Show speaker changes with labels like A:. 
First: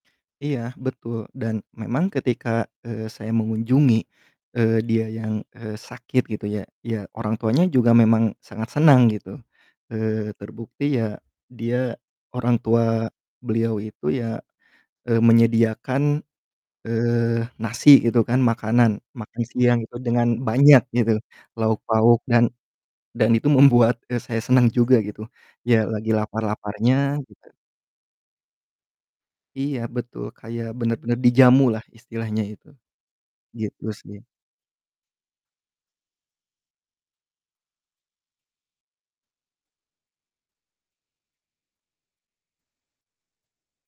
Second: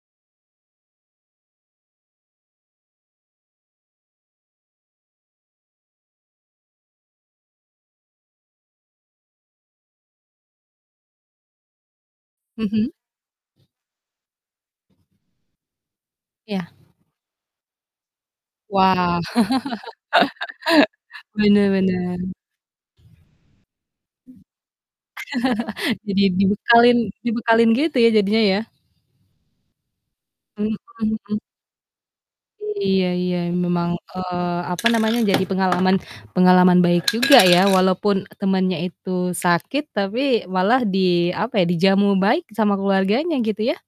A: Iya betul dan memang ketika, eee, saya mengunjungi, eee, dia yang, eee, sakit gitu ya, ya orang tuanya juga memang sangat senang gitu, eee, terbukti ya dia orang tua
B: Mhm.
A: beliau itu ya, eee, menyediakan,
B: Ya.
A: eee, nasi gitu kan makanan,
B: Wow,
A: makan siang itu dengan banyak gitu lauk pauk
B: benar-benar.
A: dan dan itu membuat, eee,
B: Mmm.
A: saya senang juga gitu, ya lagi
B: Jadi
A: lapar-laparnya
B: dibekalin
A: gitu.
B: dibekalin gitu ya, jadinya ya.
A: Iya, betul kayak,
B: Mmm
A: bener-bener
B: mhm.
A: dijamu lah istilahnya itu,
B: iya iya,
A: gitu
B: memang,
A: sih
B: eee, apa namanya, jadi pengalaman pengalaman baik juga ya, walaupun temennya itu sakit, tapi malah di, apa ya, dijamu baik sama keluarganya, gitu ya.